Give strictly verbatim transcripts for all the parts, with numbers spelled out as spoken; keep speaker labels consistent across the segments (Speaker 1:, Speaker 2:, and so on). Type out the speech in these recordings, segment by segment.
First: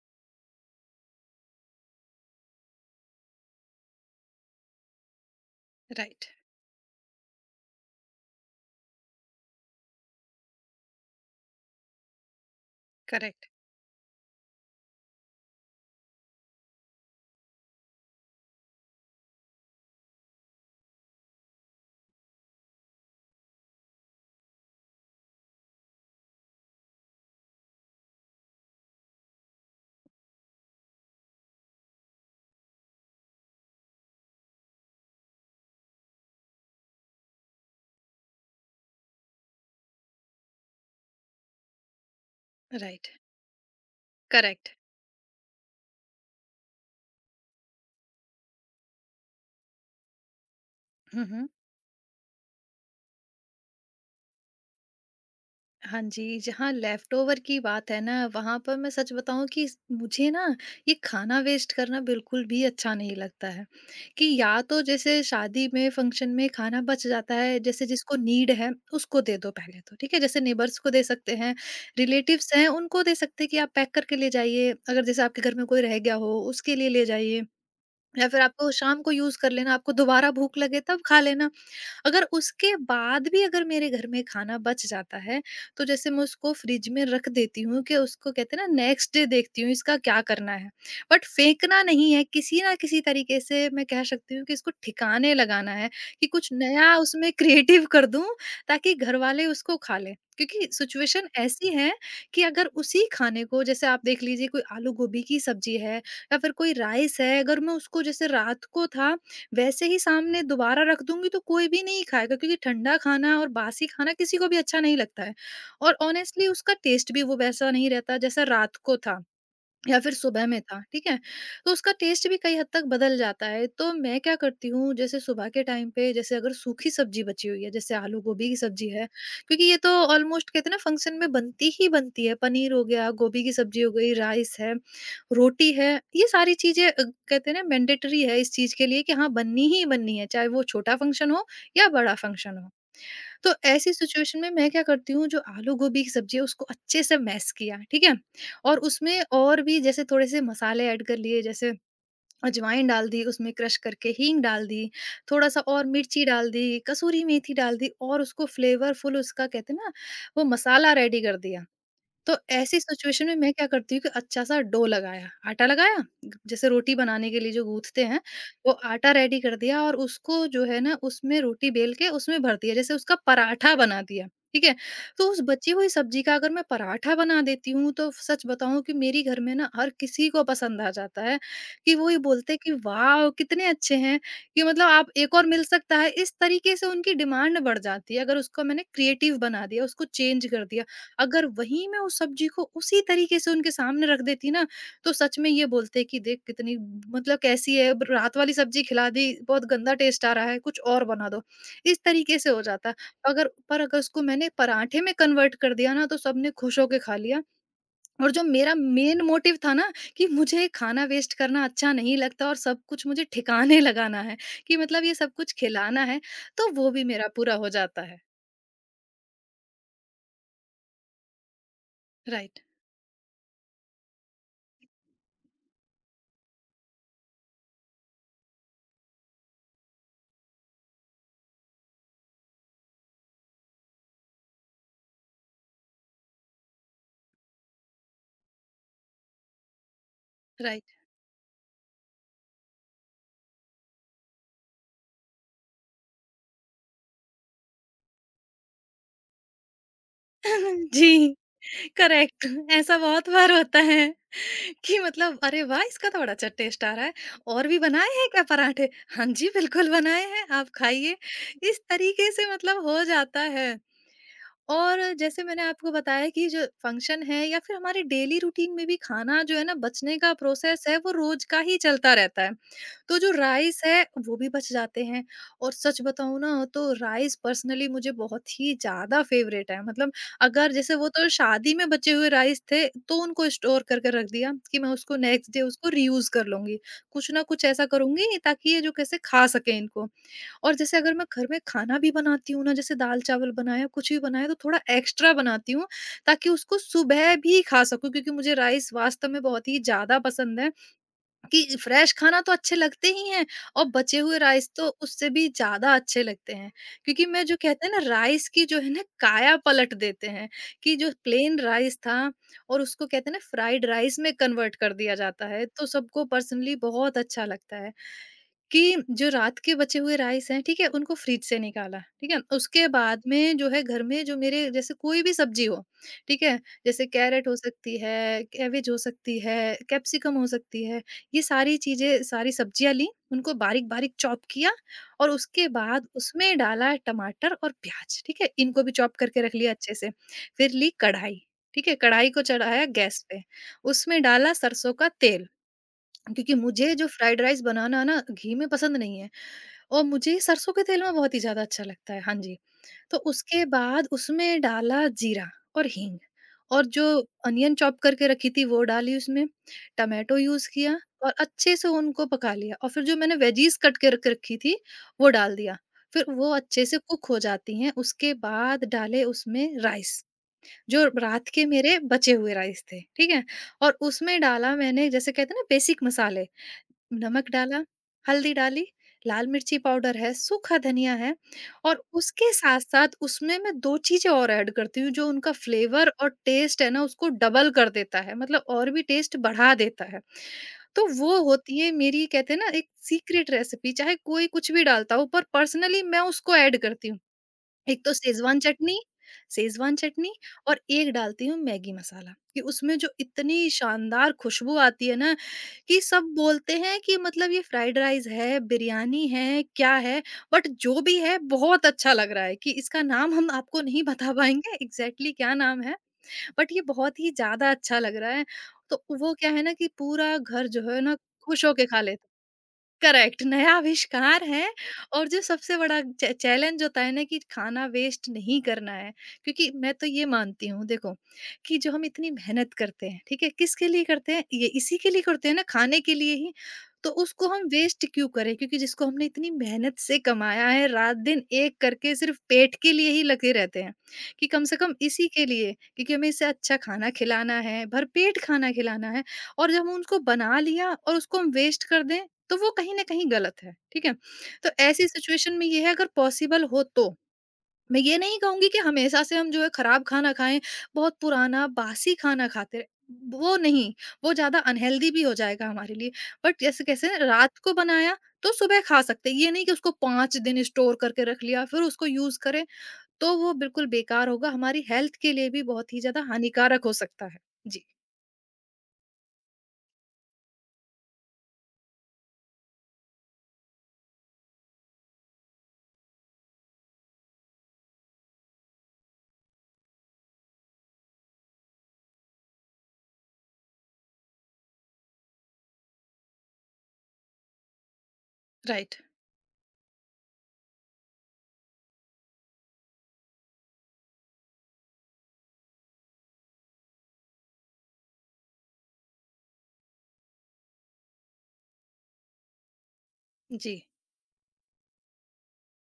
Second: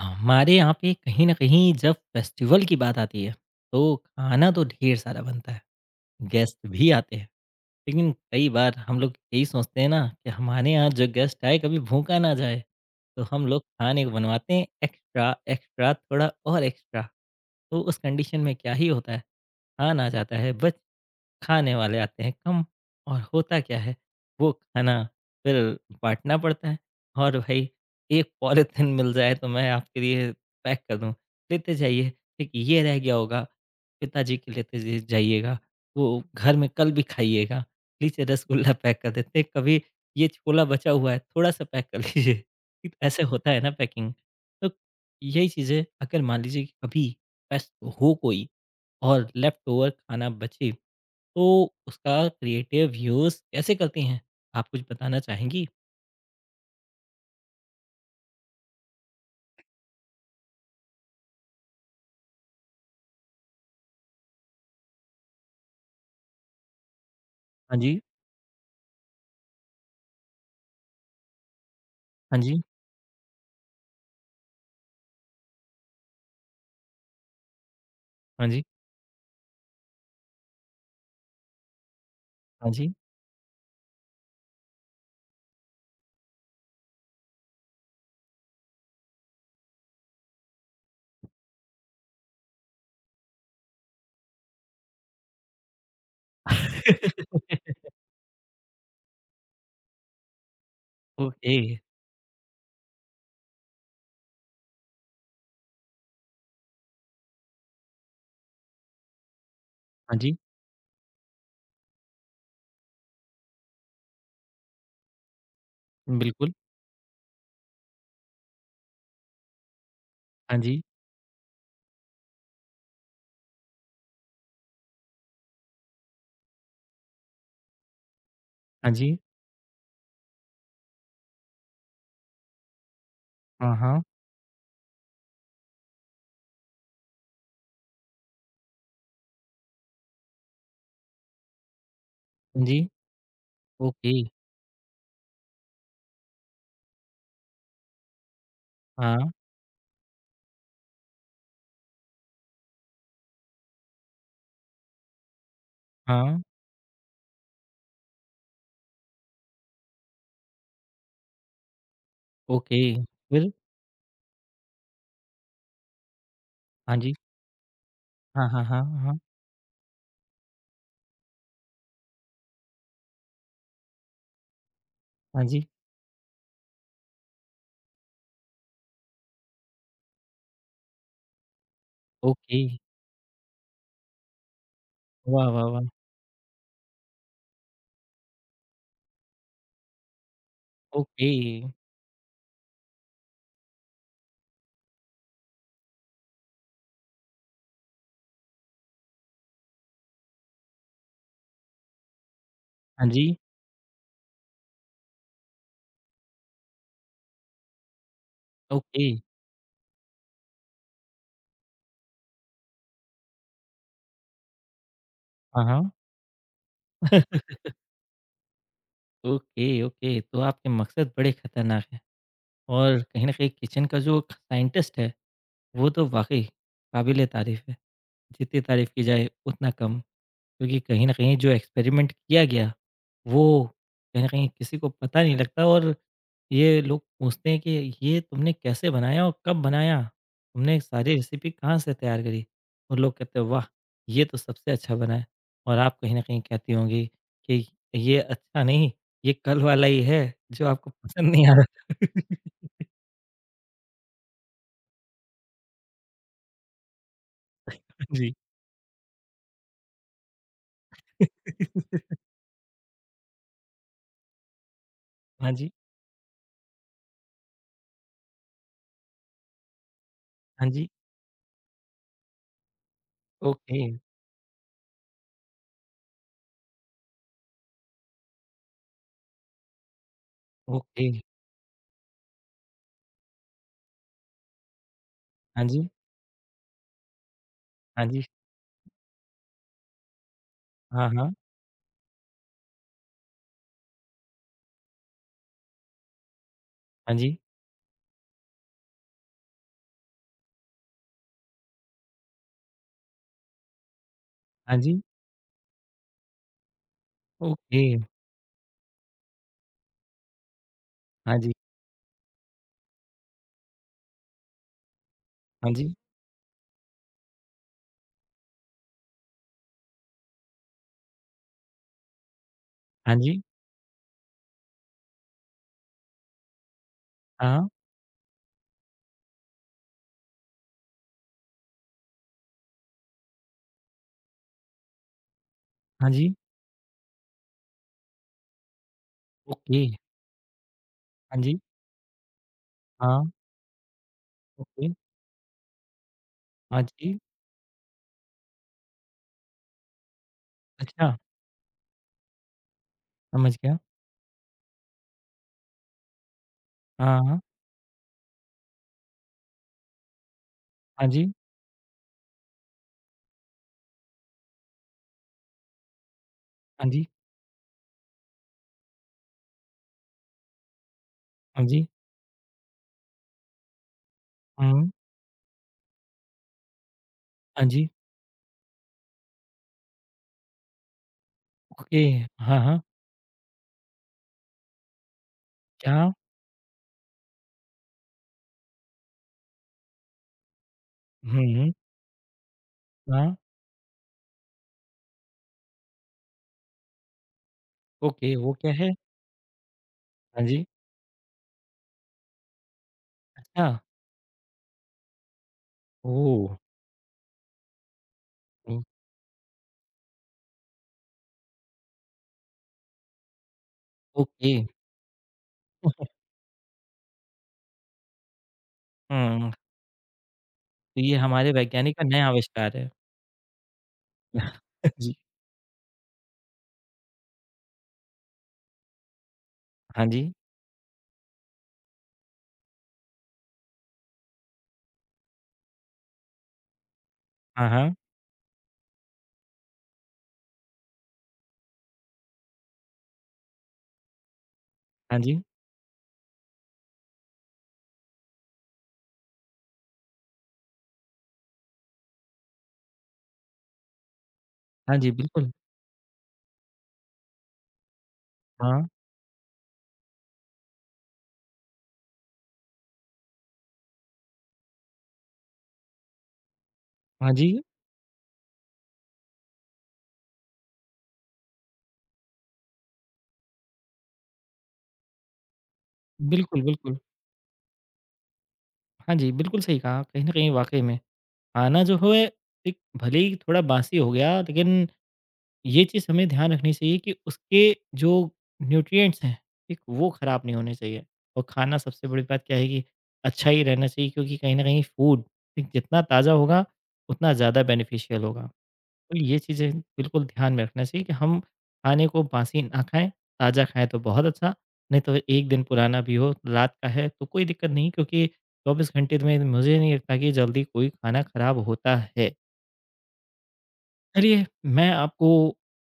Speaker 1: हमारे यहाँ पे कहीं न कहीं जब फेस्टिवल की बात आती है, तो खाना तो ढेर सारा बनता है,
Speaker 2: राइट।
Speaker 1: गेस्ट भी आते हैं। लेकिन कई बार हम लोग यही सोचते हैं ना कि हमारे यहाँ जो गेस्ट आए कभी भूखा ना जाए, तो हम
Speaker 2: करेक्ट।
Speaker 1: लोग खाने को बनवाते हैं एक्स्ट्रा, एक्स्ट्रा थोड़ा और एक्स्ट्रा। तो उस कंडीशन में क्या ही होता है, खाना आ जाता है बच खाने वाले आते हैं कम और होता क्या है वो खाना फिर बाँटना पड़ता है और भाई एक पॉलीथिन मिल जाए तो मैं आपके लिए पैक कर दूँ, लेते जाइए, ठीक ये रह गया होगा, पिताजी के लेते ज जाइएगा, वो घर में कल भी खाइएगा, लीजिए रसगुल्ला पैक कर देते हैं, कभी ये छोला बचा हुआ है थोड़ा-सा पैक कर लीजिए, ठीक
Speaker 2: राइट।
Speaker 1: ऐसे होता है ना पैकिंग। तो
Speaker 2: करेक्ट।
Speaker 1: यही चीज़ें अगर मान लीजिए कि कभी व्यस्त हो कोई और लेफ्ट ओवर खाना बचे
Speaker 2: हम्म।
Speaker 1: तो उसका क्रिएटिव यूज़ कैसे करती हैं? आप कुछ बताना चाहेंगी?
Speaker 2: हाँ जी, जहाँ लेफ्ट ओवर की बात है ना वहां पर मैं सच बताऊं कि इस- मुझे ना ये खाना वेस्ट करना बिल्कुल भी अच्छा नहीं लगता है। कि या तो जैसे शादी में फंक्शन में खाना बच जाता है,
Speaker 1: हाँ
Speaker 2: जैसे
Speaker 1: जी।
Speaker 2: जिसको नीड है उसको दे दो पहले तो ठीक है, जैसे नेबर्स को दे सकते हैं,
Speaker 1: हाँ
Speaker 2: रिलेटिव्स
Speaker 1: जी।
Speaker 2: हैं उनको दे सकते हैं कि आप पैक करके ले जाइए, अगर जैसे आपके घर में कोई रह गया हो उसके लिए ले जाइए। या फिर
Speaker 1: हाँ जी।
Speaker 2: आपको शाम को यूज कर लेना, आपको दोबारा भूख लगे तब खा लेना। अगर
Speaker 1: हाँ
Speaker 2: उसके
Speaker 1: जी।
Speaker 2: बाद भी अगर मेरे घर में खाना बच जाता है, तो जैसे मैं उसको फ्रिज में रख देती हूँ कि उसको कहते हैं ना, नेक्स्ट डे देखती हूँ इसका क्या करना है। बट फेंकना नहीं है, किसी ना किसी तरीके से मैं कह सकती हूँ कि इसको ठिकाने लगाना है, कि कुछ नया उसमें क्रिएटिव कर दूँ ताकि घरवाले उसको खा लें। क्योंकि सिचुएशन
Speaker 1: ओके।
Speaker 2: ऐसी है कि अगर उसी खाने को जैसे आप देख लीजिए, कोई आलू गोभी की सब्जी है या फिर कोई राइस है, अगर मैं उसको जैसे रात को था वैसे ही
Speaker 1: हाँ जी।
Speaker 2: सामने दोबारा रख दूँगी तो कोई भी नहीं खाएगा, क्योंकि ठंडा खाना और बासी खाना किसी को भी अच्छा नहीं लगता है। और ऑनेस्टली
Speaker 1: बिल्कुल।
Speaker 2: उसका टेस्ट भी वो वैसा नहीं रहता जैसा रात को था। या फिर सुबह
Speaker 1: हाँ
Speaker 2: में था,
Speaker 1: जी।
Speaker 2: ठीक है? तो उसका टेस्ट भी कई हद तक बदल जाता है। तो मैं क्या करती हूँ, जैसे सुबह के टाइम पे जैसे अगर सूखी सब्ज़ी बची हुई है, जैसे आलू गोभी की सब्ज़ी
Speaker 1: हाँ
Speaker 2: है,
Speaker 1: जी।
Speaker 2: क्योंकि ये तो ऑलमोस्ट कहते हैं ना, फंक्शन में बनती ही बनती है। पनीर हो गया, गोभी की
Speaker 1: हाँ,
Speaker 2: सब्ज़ी हो
Speaker 1: हाँ।
Speaker 2: गई, राइस है, रोटी है, ये सारी चीज़ें अ, कहते हैं ना मैंडेटरी है इस चीज़ के लिए कि हाँ बननी ही बननी है, चाहे वो छोटा फंक्शन हो या बड़ा फंक्शन
Speaker 1: हाँ
Speaker 2: हो।
Speaker 1: जी।
Speaker 2: तो ऐसी
Speaker 1: ओके।
Speaker 2: सिचुएशन में मैं क्या करती हूँ, जो आलू गोभी की सब्जी है उसको अच्छे से मैश किया, ठीक है? और उसमें
Speaker 1: हाँ,
Speaker 2: और भी जैसे थोड़े से मसाले ऐड कर लिए, जैसे अजवाइन डाल दी, उसमें क्रश करके हींग डाल दी, थोड़ा सा और मिर्ची
Speaker 1: हाँ।
Speaker 2: डाल दी, कसूरी मेथी डाल दी, और उसको फ्लेवरफुल उसका कहते हैं ना वो मसाला रेडी कर दिया। तो
Speaker 1: ओके।
Speaker 2: ऐसी सिचुएशन में
Speaker 1: फिर?
Speaker 2: मैं क्या करती हूँ कि अच्छा सा डो लगाया, आटा लगाया, ग जैसे रोटी
Speaker 1: हाँ जी।
Speaker 2: बनाने के लिए जो गूँथते हैं,
Speaker 1: हाँ, हाँ,
Speaker 2: वो
Speaker 1: हाँ,
Speaker 2: आटा
Speaker 1: हाँ।
Speaker 2: रेडी कर दिया और उसको जो है ना, उसमें रोटी बेल के उसमें भर दिया, जैसे उसका पराठा बना दिया, ठीक है? तो उस
Speaker 1: हाँ जी।
Speaker 2: बची हुई सब्ज़ी का अगर मैं पराठा बना देती हूँ, तो सच बताऊँ कि मेरी घर में ना हर किसी को पसंद आ जाता है, कि वो ये बोलते हैं
Speaker 1: ओके।
Speaker 2: कि वाओ! कितने अच्छे हैं, कि मतलब आप एक और
Speaker 1: वाह,
Speaker 2: मिल
Speaker 1: वाह, वाह!
Speaker 2: सकता है, इस तरीके से उनकी डिमांड बढ़ जाती है, अगर उसको मैंने क्रिएटिव बना दिया, उसको चेंज कर दिया।
Speaker 1: ओके।
Speaker 2: अगर वहीं मैं उस सब्जी को उसी तरीके से उनके सामने रख देती ना, तो सच में ये बोलते कि देख कितनी मतलब कैसी है, ब रात वाली सब्जी खिला दी, बहुत गंदा टेस्ट आ रहा है, कुछ और बना दो। इस तरीके से हो जाता।
Speaker 1: हाँ जी।
Speaker 2: अगर पर अगर उसको मैंने पराठे में कन्वर्ट कर दिया ना, तो सबने खुश होके खा लिया, और जो मेरा
Speaker 1: ओके।
Speaker 2: मेन मोटिव था ना कि मुझे खाना वेस्ट करना अच्छा नहीं लगता और सब कुछ मुझे ठिकाने लगाना है, कि मतलब ये सब कुछ
Speaker 1: हाँ, हाँ।
Speaker 2: खिलाना है, तो वो भी मेरा पूरा हो जाता है।
Speaker 1: Okay, okay. तो आपके मकसद बड़े खतरनाक हैं
Speaker 2: राइट,
Speaker 1: और कहीं न कहीं किचन का जो साइंटिस्ट है वो तो वाक़ई काबिल-ए-तारीफ़ है। जितनी तारीफ़ की जाए उतना कम क्योंकि कहीं न कहीं जो एक्सपेरिमेंट किया गया, वो कहीं न कहीं किसी को पता नहीं लगता और ये लोग पूछते हैं कि ये तुमने कैसे बनाया और कब बनाया? तुमने
Speaker 2: राइट।
Speaker 1: सारी रेसिपी कहाँ से तैयार करी? और लोग कहते हैं वाह! ये तो सबसे अच्छा बना है और आप कहीं न कहीं कहती होंगी कि ये अच्छा नहीं, ये कल वाला ही है जो आपको पसंद
Speaker 2: जी।
Speaker 1: नहीं आया।
Speaker 2: करेक्ट। ऐसा बहुत बार होता है कि मतलब अरे वाह, इसका तो बड़ा अच्छा टेस्ट आ रहा है, और भी बनाए हैं
Speaker 1: जी।
Speaker 2: क्या पराठे? हाँ जी बिल्कुल बनाए हैं, आप खाइए। इस तरीके से मतलब हो जाता है। और जैसे
Speaker 1: हाँ
Speaker 2: मैंने
Speaker 1: जी,
Speaker 2: आपको बताया कि जो फंक्शन है या फिर हमारे डेली रूटीन में भी, खाना जो है ना बचने का
Speaker 1: हाँ
Speaker 2: प्रोसेस
Speaker 1: जी,
Speaker 2: है वो रोज का ही चलता रहता है। तो जो राइस
Speaker 1: ओके।
Speaker 2: है वो भी बच जाते हैं, और सच बताऊं ना तो राइस पर्सनली मुझे बहुत ही ज्यादा फेवरेट है, मतलब अगर जैसे, वो
Speaker 1: ओके,
Speaker 2: तो शादी में बचे हुए राइस थे तो उनको स्टोर करके रख दिया कि मैं उसको नेक्स्ट डे
Speaker 1: हाँ जी,
Speaker 2: उसको रीयूज कर लूंगी, कुछ ना कुछ ऐसा
Speaker 1: हाँ जी,
Speaker 2: करूंगी ताकि ये जो कैसे खा सके इनको। और जैसे
Speaker 1: हाँ,
Speaker 2: अगर मैं
Speaker 1: हाँ,
Speaker 2: घर में खाना भी बनाती हूँ ना, जैसे दाल-चावल बनाया, कुछ भी बनाया, तो थोड़ा एक्स्ट्रा बनाती हूँ, ताकि उसको
Speaker 1: हाँ
Speaker 2: सुबह
Speaker 1: जी,
Speaker 2: भी खा सकूँ, क्योंकि मुझे राइस वास्तव में बहुत ही ज़्यादा पसंद है। कि फ्रेश खाना तो अच्छे लगते ही हैं, और बचे हुए राइस
Speaker 1: हाँ
Speaker 2: तो
Speaker 1: जी,
Speaker 2: उससे भी ज़्यादा अच्छे लगते हैं। क्योंकि मैं जो
Speaker 1: ओके,
Speaker 2: कहते हैं ना, राइस की जो है ना काया पलट देते हैं, कि जो
Speaker 1: हाँ जी,
Speaker 2: प्लेन राइस था और उसको कहते हैं ना, फ्राइड राइस में कन्वर्ट कर दिया जाता है,
Speaker 1: हाँ
Speaker 2: तो
Speaker 1: जी,
Speaker 2: सबको पर्सनली बहुत अच्छा लगता है। कि जो रात के बचे हुए राइस हैं, ठीक है? उनको फ्रिज से निकाला, ठीक है? उसके
Speaker 1: हाँ
Speaker 2: बाद
Speaker 1: जी,
Speaker 2: में जो है, घर में जो मेरे जैसे कोई भी सब्ज़ी हो, ठीक है? जैसे कैरट हो
Speaker 1: हाँ,
Speaker 2: सकती है, कैबेज हो सकती है, कैप्सिकम हो सकती है, ये सारी चीज़ें, सारी सब्ज़ियाँ लीं, उनको बारीक-बारीक चॉप किया, और उसके बाद
Speaker 1: हाँ जी,
Speaker 2: उसमें डाला टमाटर और प्याज़, ठीक है? इनको भी चॉप करके रख लिया
Speaker 1: ओके,
Speaker 2: अच्छे से। फिर ली
Speaker 1: हाँ
Speaker 2: कढ़ाई,
Speaker 1: जी,
Speaker 2: ठीक है? कढ़ाई को चढ़ाया
Speaker 1: हाँ,
Speaker 2: गैस पे, उसमें डाला
Speaker 1: ओके,
Speaker 2: सरसों का तेल, क्योंकि
Speaker 1: हाँ
Speaker 2: मुझे जो
Speaker 1: जी,
Speaker 2: फ्राइड राइस बनाना ना घी में पसंद नहीं है, और मुझे सरसों के तेल
Speaker 1: अच्छा,
Speaker 2: में बहुत ही ज़्यादा अच्छा लगता है। हाँ जी। तो
Speaker 1: समझ
Speaker 2: उसके
Speaker 1: गया,
Speaker 2: बाद उसमें डाला जीरा और हींग, और जो
Speaker 1: हाँ, हाँ,
Speaker 2: अनियन चॉप करके रखी थी वो डाली उसमें, टोमेटो यूज़ किया,
Speaker 1: हाँ जी,
Speaker 2: और अच्छे से उनको पका लिया, और फिर जो मैंने वेजीज़ कट के रख रखी थी वो डाल दिया। फिर वो अच्छे
Speaker 1: हाँ
Speaker 2: से
Speaker 1: जी,
Speaker 2: कुक हो जाती हैं, उसके बाद डाले उसमें राइस, जो रात
Speaker 1: हाँ
Speaker 2: के
Speaker 1: जी,
Speaker 2: मेरे बचे हुए राइस थे, ठीक है? और उसमें डाला
Speaker 1: हुँ,
Speaker 2: मैंने जैसे कहते हैं ना बेसिक मसाले, नमक
Speaker 1: हाँ
Speaker 2: डाला,
Speaker 1: जी,
Speaker 2: हल्दी डाली, लाल मिर्ची पाउडर है, सूखा धनिया है,
Speaker 1: ओके,
Speaker 2: और उसके
Speaker 1: हाँ, हाँ,
Speaker 2: साथ-साथ उसमें मैं दो चीज़ें और ऐड करती हूँ, जो उनका फ्लेवर
Speaker 1: क्या?
Speaker 2: और टेस्ट है ना उसको डबल कर देता है, मतलब और भी टेस्ट बढ़ा देता है। तो वो
Speaker 1: हुँ,
Speaker 2: होती है मेरी कहते हैं ना एक
Speaker 1: हाँ,
Speaker 2: सीक्रेट रेसिपी, चाहे कोई कुछ भी डालता हो पर पर्सनली मैं उसको ऐड करती हूँ। एक तो
Speaker 1: ओके, वो
Speaker 2: शेज़वान
Speaker 1: क्या है?
Speaker 2: चटनी। शेज़वान चटनी,
Speaker 1: हाँ जी,
Speaker 2: और एक डालती हूँ मैगी मसाला, कि उसमें जो
Speaker 1: अच्छा,
Speaker 2: इतनी शानदार खुशबू आती है ना, कि सब
Speaker 1: ओह!
Speaker 2: बोलते हैं कि मतलब ये फ्राइड राइस है,
Speaker 1: हुँ,
Speaker 2: बिरयानी है, क्या है? बट जो भी है बहुत अच्छा लग रहा है, कि इसका नाम हम आपको नहीं बता
Speaker 1: ओके,
Speaker 2: पाएँगे एग्ज़ैक्टली क्या नाम है, बट ये बहुत ही ज़्यादा अच्छा लग रहा है। तो वो क्या
Speaker 1: हुँ,
Speaker 2: है ना कि पूरा घर जो
Speaker 1: तो
Speaker 2: है
Speaker 1: ये
Speaker 2: ना
Speaker 1: हमारे
Speaker 2: खुश होके
Speaker 1: वैज्ञानिक
Speaker 2: खा
Speaker 1: का
Speaker 2: लेता
Speaker 1: नया
Speaker 2: है।
Speaker 1: आविष्कार है।
Speaker 2: करेक्ट, नया आविष्कार है।
Speaker 1: जी,
Speaker 2: और जो सबसे बड़ा चै चैलेंज होता है ना, कि खाना वेस्ट नहीं करना है। क्योंकि मैं
Speaker 1: हाँ
Speaker 2: तो ये
Speaker 1: जी,
Speaker 2: मानती हूँ देखो, कि जो हम इतनी मेहनत करते हैं, ठीक है? किसके लिए करते हैं? ये इसी के लिए करते हैं ना, खाने के लिए ही। तो उसको हम
Speaker 1: हाँ, हाँ,
Speaker 2: वेस्ट क्यों करें? क्योंकि जिसको हमने इतनी मेहनत से कमाया है, रात-दिन एक करके सिर्फ़ पेट के लिए ही लगे रहते हैं, कि कम से कम
Speaker 1: हाँ
Speaker 2: इसी
Speaker 1: जी।
Speaker 2: के लिए, क्योंकि हमें इसे अच्छा खाना खिलाना है, भरपेट खाना खिलाना है। और जब हम उसको बना लिया और उसको हम वेस्ट कर दें, तो वो कहीं न कहीं गलत है, ठीक है? तो
Speaker 1: हाँ
Speaker 2: ऐसी
Speaker 1: जी, बिल्कुल।
Speaker 2: सिचुएशन में ये है अगर पॉसिबल हो तो। मैं ये नहीं कहूँगी कि
Speaker 1: हाँ,
Speaker 2: हमेशा से हम जो है खराब खाना खाएँ, बहुत पुराना बासी खाना खाते रहें। वो नहीं, वो ज़्यादा अनहेल्दी भी हो जाएगा हमारे लिए। बट जैसे कैसे
Speaker 1: हाँ जी,
Speaker 2: रात को बनाया तो सुबह खा सकते हैं, ये नहीं कि उसको पाँच दिन स्टोर करके रख लिया फिर उसको यूज़ करें, तो वो बिल्कुल बेकार होगा, हमारी हेल्थ के लिए भी बहुत ही ज़्यादा
Speaker 1: बिल्कुल,
Speaker 2: हानिकारक हो
Speaker 1: बिल्कुल।
Speaker 2: सकता है। जी,
Speaker 1: हाँ जी, बिल्कुल सही कहा। कहीं न कहीं वाक़ई में खाना जो है एक भले ही थोड़ा बासी हो गया लेकिन ये चीज़ हमें ध्यान रखनी चाहिए कि उसके जो न्यूट्रिएंट्स हैं, ठीक, वो ख़राब नहीं होने चाहिए। और खाना सबसे बड़ी बात क्या है कि अच्छा ही रहना चाहिए क्योंकि कहीं न कहीं फूड, ठीक, जितना ताज़ा होगा उतना ज़्यादा बेनिफिशियल होगा।
Speaker 2: राइट।
Speaker 1: तो ये चीज़ें बिल्कुल ध्यान में रखना चाहिए कि हम खाने को बासी ना खाएँ, ताज़ा खाएँ तो बहुत अच्छा, नहीं तो एक दिन पुराना भी हो, रात का है तो कोई दिक्कत नहीं क्योंकि चौबीस घंटे में मुझे नहीं लगता कि जल्दी कोई खाना खराब होता है।
Speaker 2: जी,
Speaker 1: चलिए मैं आपको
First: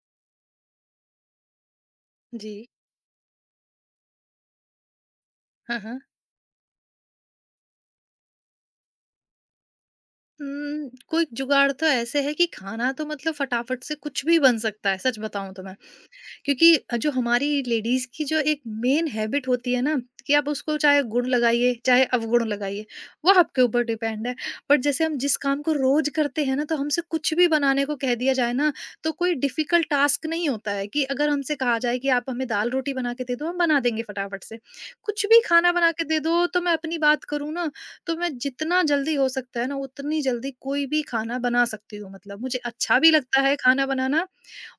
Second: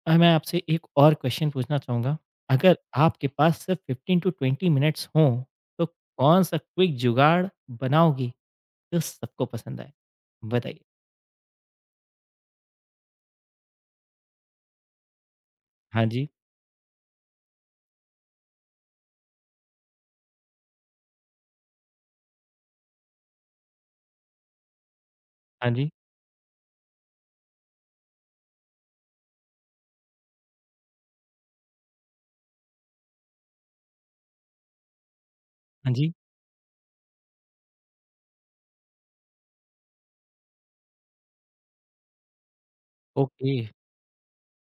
Speaker 1: अ, मैं आपसे एक और क्वेश्चन पूछना चाहूँगा,
Speaker 2: जी।
Speaker 1: अगर आपके पास सिर्फ फ़िफ़्टीन टू ट्वेंटी मिनट्स हों,
Speaker 2: हाँ,
Speaker 1: तो
Speaker 2: हाँ।
Speaker 1: कौन-सा क्विक जुगाड़ बनाओगी जो सबको पसंद आए? बताइए।
Speaker 2: उम, कोई जुगाड़ तो ऐसे है कि खाना तो मतलब फटाफट से कुछ भी बन सकता है, सच बताऊँ तो मैं।
Speaker 1: हाँ जी,
Speaker 2: क्योंकि अ, जो हमारी लेडीज की जो एक मेन हैबिट होती है ना कि आप उसको चाहे गुण लगाइए चाहे अवगुण लगाइए वो आपके ऊपर डिपेंड है। बट जैसे हम जिस काम
Speaker 1: हाँ
Speaker 2: को
Speaker 1: जी,
Speaker 2: रोज करते हैं ना तो हमसे कुछ भी बनाने को कह दिया जाए ना, तो कोई डिफिकल्ट टास्क नहीं होता है कि अगर हमसे कहा जाए कि आप हमें दाल रोटी बना के दे दो हम बना देंगे फटाफट से। कुछ भी खाना बना
Speaker 1: हाँ
Speaker 2: के
Speaker 1: जी,
Speaker 2: दे दो तो मैं अपनी बात करूँ ना, तो मैं जितना जल्दी हो सकता है ना उतनी जल्दी कोई भी खाना बना सकती हूँ, मतलब मुझे अच्छा भी लगता
Speaker 1: ओके,
Speaker 2: है खाना बनाना।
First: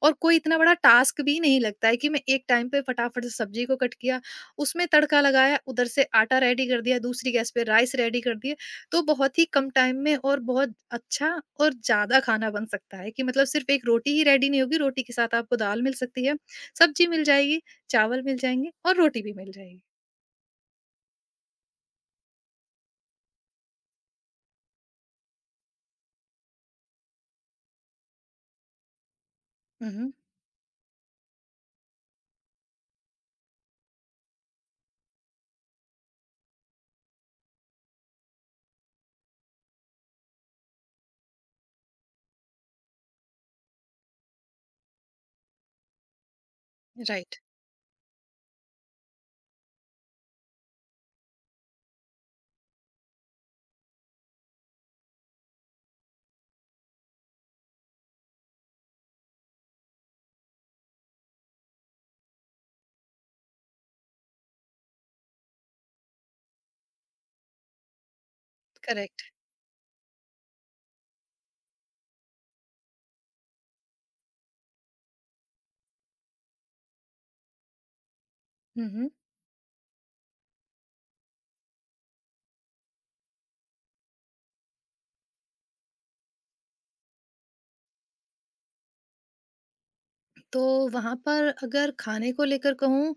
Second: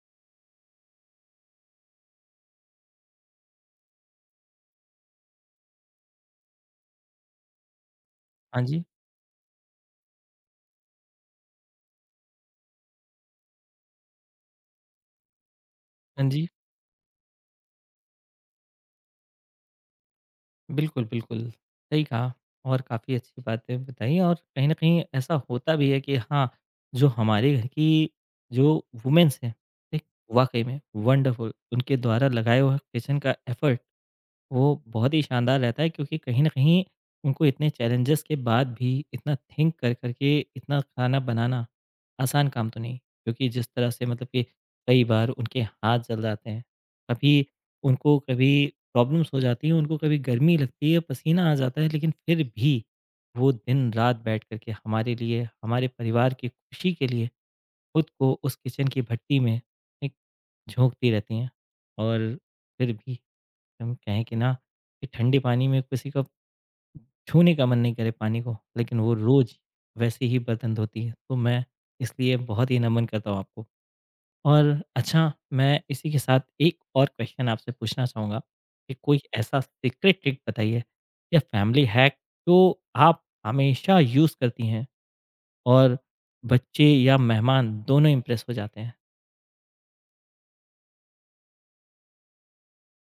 Speaker 2: और कोई इतना बड़ा टास्क भी नहीं लगता है कि मैं एक टाइम पे फटाफट से सब्जी को कट किया, उसमें तड़का लगाया, उधर से आटा रेडी कर दिया, दूसरी गैस पे राइस रेडी कर दिए।
Speaker 1: हाँ जी,
Speaker 2: तो बहुत ही कम टाइम में और बहुत अच्छा और ज़्यादा खाना बन सकता है कि मतलब सिर्फ़ एक रोटी ही रेडी नहीं होगी, रोटी के साथ आपको दाल मिल सकती
Speaker 1: हाँ
Speaker 2: है,
Speaker 1: जी।
Speaker 2: सब्जी मिल जाएगी, चावल मिल जाएँगे और रोटी भी मिल जाएगी।
Speaker 1: बिल्कुल, बिल्कुल। सही कहा और काफ़ी अच्छी बातें बताई और कहीं न कहीं ऐसा होता भी है कि हाँ, जो हमारे घर की जो वूमेन्स हैं,
Speaker 2: हुँ,
Speaker 1: एक
Speaker 2: हुँ।
Speaker 1: वाक़ई में वंडरफुल उनके द्वारा लगाया हुआ किचन का एफर्ट वो बहुत ही शानदार रहता है क्योंकि कहीं न कहीं उनको इतने चैलेंजेस के बाद भी इतना थिंक कर कर के इतना खाना बनाना आसान काम तो नहीं। क्योंकि जिस तरह से मतलब कि कई बार उनके हाथ जल जाते हैं,
Speaker 2: राइट,
Speaker 1: कभी उनको कभी प्रॉब्लम्स हो जाती हैं, उनको कभी गर्मी लगती है, पसीना आ जाता है, लेकिन फिर भी वो दिन-रात बैठ कर के हमारे लिए, हमारे परिवार की खुशी के लिए खुद को उस किचन की भट्टी में एक झोंकती रहती हैं और फिर भी हम कहें कि ना कि ठंडे पानी में किसी का छूने का मन नहीं करे पानी को, लेकिन वो
Speaker 2: करेक्ट।
Speaker 1: रोज़ वैसे ही बर्तन धोती है। तो मैं इसलिए बहुत ही नमन करता हूँ आपको। और अच्छा मैं इसी के साथ एक और क्वेश्चन आपसे पूछना चाहूँगा
Speaker 2: हुँ,
Speaker 1: कि
Speaker 2: हुँ।
Speaker 1: कोई ऐसा सीक्रेट ट्रिक बताइए या फैमिली हैक जो आप हमेशा यूज़ करती हैं और बच्चे या मेहमान दोनों इम्प्रेस हो जाते हैं?
Speaker 2: तो वहाँ पर अगर खाने को लेकर कहूँ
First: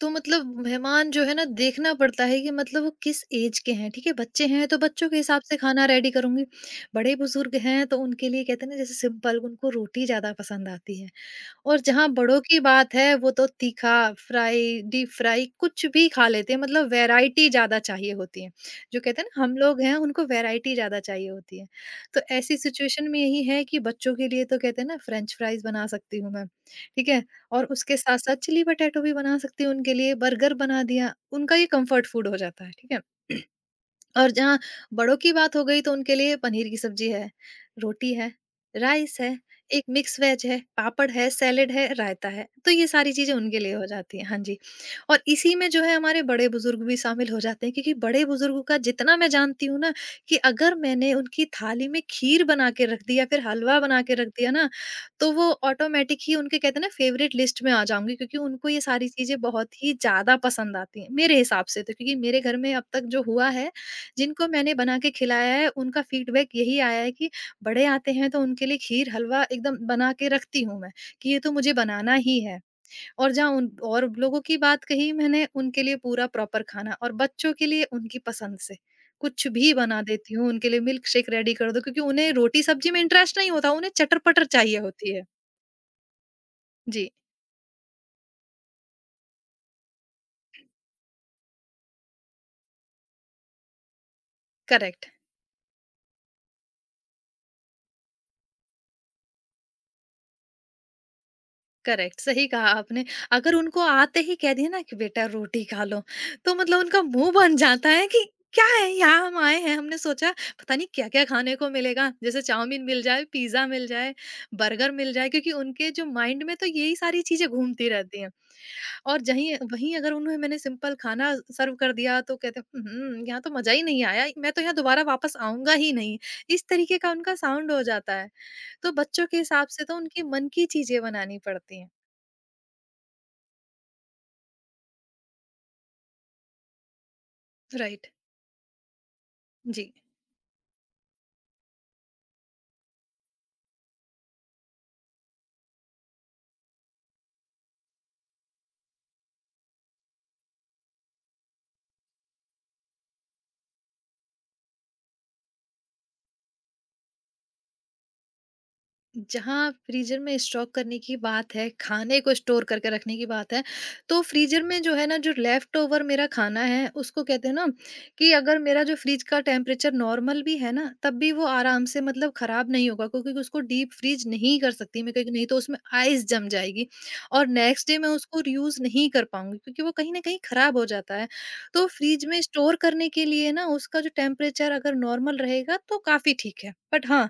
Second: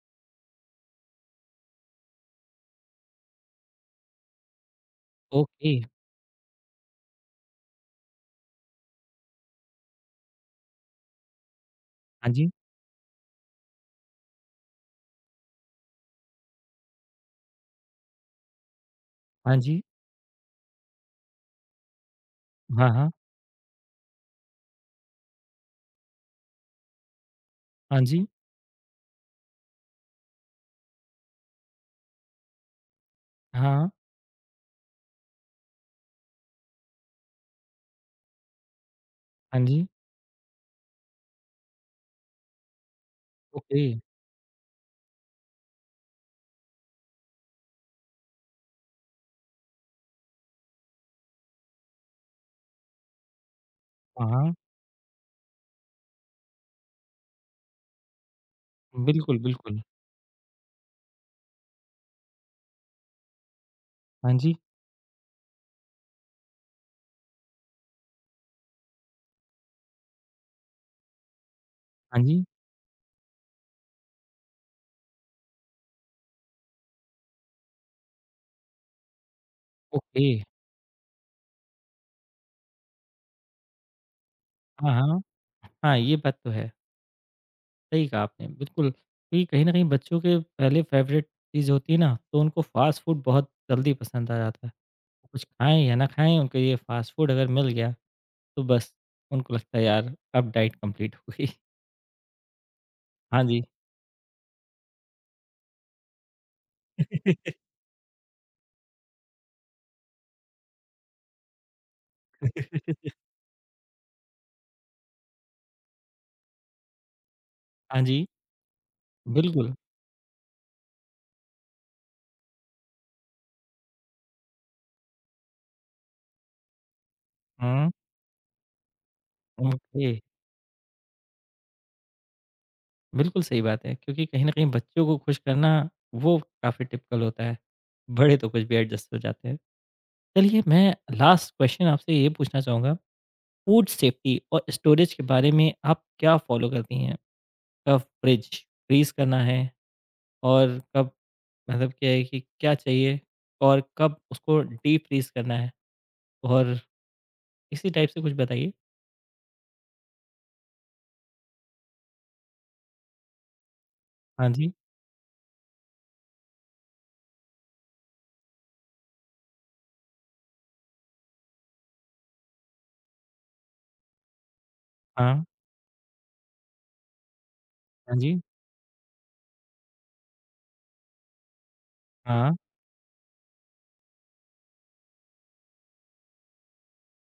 Speaker 2: तो मतलब मेहमान जो है ना देखना पड़ता है कि मतलब वो किस एज के हैं, ठीक है? बच्चे हैं तो बच्चों के हिसाब से
Speaker 1: ओके।
Speaker 2: खाना रेडी करूंगी। बड़े बुजुर्ग हैं तो उनके लिए कहते हैं ना जैसे सिंपल उनको रोटी ज्यादा पसंद आती है। और जहाँ
Speaker 1: हाँ
Speaker 2: बड़ों
Speaker 1: जी,
Speaker 2: की बात है वो तो तीखा, फ्राई, डीप फ्राई कुछ भी खा लेते हैं, मतलब वैरायटी ज़्यादा चाहिए होती है। जो कहते हैं ना हम
Speaker 1: हाँ
Speaker 2: लोग
Speaker 1: जी।
Speaker 2: हैं उनको वैरायटी ज़्यादा चाहिए होती है। तो ऐसी
Speaker 1: हाँ,
Speaker 2: सिचुएशन
Speaker 1: हाँ।
Speaker 2: में यही है कि बच्चों के लिए तो कहते हैं ना फ्रेंच फ्राइज़ बना सकती हूँ मैं, ठीक है? और उसके
Speaker 1: हाँ जी।
Speaker 2: साथ-साथ चिली पोटैटो भी बना सकती हूँ उनके लिए, बर्गर बना दिया, उनका ये कम्फर्ट फूड हो जाता है, ठीक है?
Speaker 1: हाँ,
Speaker 2: और जहाँ बड़ों की बात हो गई तो उनके लिए पनीर की सब्जी है, रोटी है, राइस है,
Speaker 1: हाँ
Speaker 2: एक
Speaker 1: जी।
Speaker 2: मिक्स वेज है, पापड़ है, सैलेड है, रायता है। तो ये सारी चीज़ें उनके लिए
Speaker 1: ओके।
Speaker 2: हो जाती हैं। हाँ जी। और इसी में जो है हमारे बड़े-बुज़ुर्ग भी शामिल हो जाते हैं क्योंकि बड़े-बुज़ुर्गों का जितना मैं जानती हूँ ना कि अगर मैंने उनकी थाली में खीर बना के रख दी या फिर हलवा बना के
Speaker 1: हाँ,
Speaker 2: रख दिया
Speaker 1: हाँ।
Speaker 2: ना, तो वो ऑटोमेटिक ही उनके कहते हैं ना फ़ेवरेट लिस्ट में आ जाऊँगी क्योंकि उनको ये सारी
Speaker 1: बिल्कुल,
Speaker 2: चीज़ें बहुत
Speaker 1: बिल्कुल।
Speaker 2: ही ज़्यादा पसंद आती हैं, मेरे हिसाब से तो, क्योंकि मेरे घर में अब तक जो हुआ है
Speaker 1: हाँ
Speaker 2: जिनको
Speaker 1: जी,
Speaker 2: मैंने बना के खिलाया है उनका फीडबैक यही आया है कि बड़े आते हैं तो उनके लिए खीर हलवा एकदम बना के रखती हूँ मैं कि ये तो मुझे बनाना
Speaker 1: हाँ
Speaker 2: ही
Speaker 1: जी,
Speaker 2: है। और जहाँ उन और लोगों की बात कही मैंने उनके लिए पूरा प्रॉपर खाना और बच्चों के लिए उनकी पसंद से कुछ भी बना
Speaker 1: ओके।
Speaker 2: देती हूँ, उनके लिए मिल्क शेक रेडी कर दो क्योंकि उन्हें रोटी सब्जी में इंटरेस्ट नहीं होता, उन्हें चटर पटर चाहिए
Speaker 1: हाँ,
Speaker 2: होती
Speaker 1: हाँ।
Speaker 2: है।
Speaker 1: हाँ, ये बात तो है।
Speaker 2: जी।
Speaker 1: सही कहा आपने, बिल्कुल क्योंकि कहीं न कहीं बच्चों के पहले फ़ेवरेट चीज़ होती है ना, तो उनको फ़ास्ट फ़ूड बहुत जल्दी पसंद आ जाता है।
Speaker 2: करेक्ट।
Speaker 1: कुछ खाएँ या ना खाएँ, उनको ये फ़ास्ट फ़ूड अगर मिल गया, तो बस उनको लगता है यार अब डाइट कंप्लीट हो गई।
Speaker 2: करेक्ट, सही कहा आपने।
Speaker 1: हाँ
Speaker 2: अगर
Speaker 1: जी।
Speaker 2: उनको आते ही कह दिया ना कि बेटा रोटी खा लो, तो मतलब उनका मुँह बन जाता है कि क्या है, यहाँ हम आए हैं, हमने सोचा पता नहीं क्या-क्या खाने को मिलेगा। जैसे चाउमीन मिल जाए, पिज़्ज़ा मिल जाए, बर्गर मिल जाए, क्योंकि उनके जो माइंड में तो यही सारी चीज़ें घूमती
Speaker 1: हाँ
Speaker 2: रहती
Speaker 1: जी,
Speaker 2: हैं। और जहीं
Speaker 1: बिल्कुल।
Speaker 2: वहीं अगर उन्हें मैंने सिंपल खाना सर्व कर दिया तो कहते हैं, "उहुँ, यहाँ तो मज़ा ही नहीं आया, मैं तो यहाँ दोबारा वापस आऊँगा ही नहीं।" इस तरीके का उनका साउंड हो
Speaker 1: हुँ,
Speaker 2: जाता है। तो बच्चों के हिसाब से तो
Speaker 1: ओके।
Speaker 2: उनके मन की चीज़ें बनानी पड़ती हैं।
Speaker 1: बिल्कुल सही बात है क्योंकि कहीं न कहीं बच्चों को खुश करना, वो काफ़ी टिपिकल होता है।
Speaker 2: राइट।
Speaker 1: बड़े तो कुछ भी एडजस्ट हो जाते हैं।
Speaker 2: जी।
Speaker 1: चलिए मैं लास्ट क्वेश्चन आपसे ये पूछना चाहूँगा, फूड सेफ्टी और स्टोरेज के बारे में आप क्या फॉलो करती हैं? कब फ्रिज फ्रीज़ करना है और कब मतलब क्या है कि क्या चाहिए और कब उसको डीफ्रीज़ करना है? और इसी टाइप से कुछ बताइए।
Speaker 2: जहाँ फ्रीजर में स्टॉक करने की बात है, खाने को स्टोर करके रखने की बात है, तो
Speaker 1: हाँ
Speaker 2: फ्रीजर
Speaker 1: जी,
Speaker 2: में जो है ना जो लेफ्ट ओवर मेरा खाना है उसको कहते हैं ना कि अगर मेरा जो फ्रिज का टेम्परेचर नॉर्मल भी है ना तब भी वो आराम से मतलब खराब नहीं होगा, क्योंकि उसको डीप फ्रीज नहीं कर सकती मैं क्योंकि
Speaker 1: हाँ,
Speaker 2: नहीं तो उसमें आइस जम जाएगी और नेक्स्ट डे मैं
Speaker 1: हाँ जी,
Speaker 2: उसको यूज नहीं कर पाऊंगी क्योंकि वो कहीं ना कहीं खराब हो जाता है। तो फ्रिज में
Speaker 1: हाँ,
Speaker 2: स्टोर करने के लिए ना उसका जो टेम्परेचर अगर नॉर्मल रहेगा तो काफी ठीक है, बट हाँ,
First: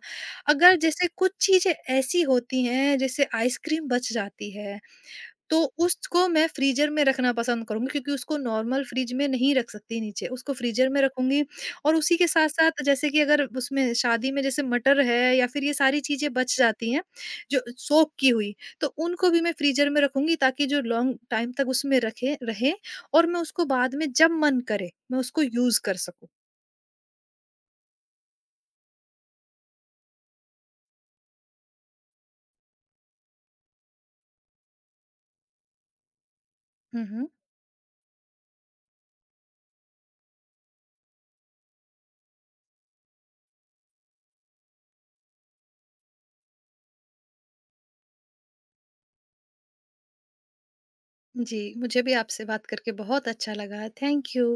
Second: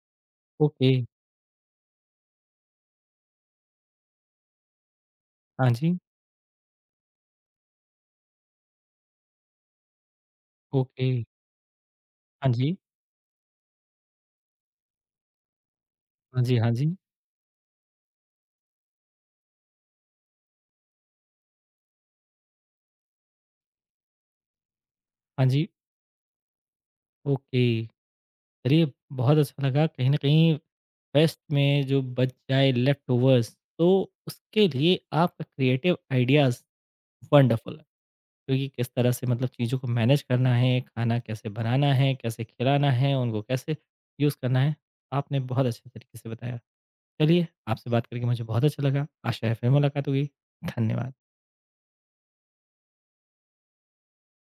Speaker 2: अगर
Speaker 1: ओके,
Speaker 2: जैसे कुछ चीज़ें ऐसी होती हैं, जैसे आइसक्रीम बच जाती है, तो
Speaker 1: हाँ जी,
Speaker 2: उसको मैं फ्रीज़र में रखना पसंद करूँगी क्योंकि उसको नॉर्मल फ्रिज में नहीं रख सकती नीचे, उसको फ्रीज़र में
Speaker 1: ओके,
Speaker 2: रखूँगी। और उसी के
Speaker 1: हाँ जी,
Speaker 2: साथ-साथ जैसे कि अगर उसमें शादी में जैसे मटर है या फिर ये सारी चीज़ें
Speaker 1: हाँ जी,
Speaker 2: बच
Speaker 1: हाँ जी,
Speaker 2: जाती हैं, जो सोक की हुई, तो उनको भी मैं फ्रीज़र में रखूँगी ताकि जो लॉन्ग टाइम तक उसमें रखे रहे और मैं उसको बाद में जब मन करे, मैं उसको
Speaker 1: हाँ जी,
Speaker 2: यूज़ कर सकूँ।
Speaker 1: ओके। चलिए बहुत अच्छा लगा कहीं न कहीं वेस्ट में जो बच जाए लेफ्ट ओवर्स तो उसके लिए आपका क्रिएटिव आइडियाज़
Speaker 2: हुँ, हुँ।
Speaker 1: वंडरफुल है। क्योंकि किस तरह से मतलब चीज़ों को मैनेज करना है, खाना कैसे बनाना है, कैसे खिलाना है, उनको कैसे यूज़ करना है, आपने बहुत अच्छे तरीके से बताया। चलिए आपसे बात करके मुझे बहुत अच्छा लगा। आशा है फिर मुलाकात होगी। धन्यवाद।
Speaker 2: जी, मुझे भी आपसे बात करके बहुत अच्छा लगा। Thank you.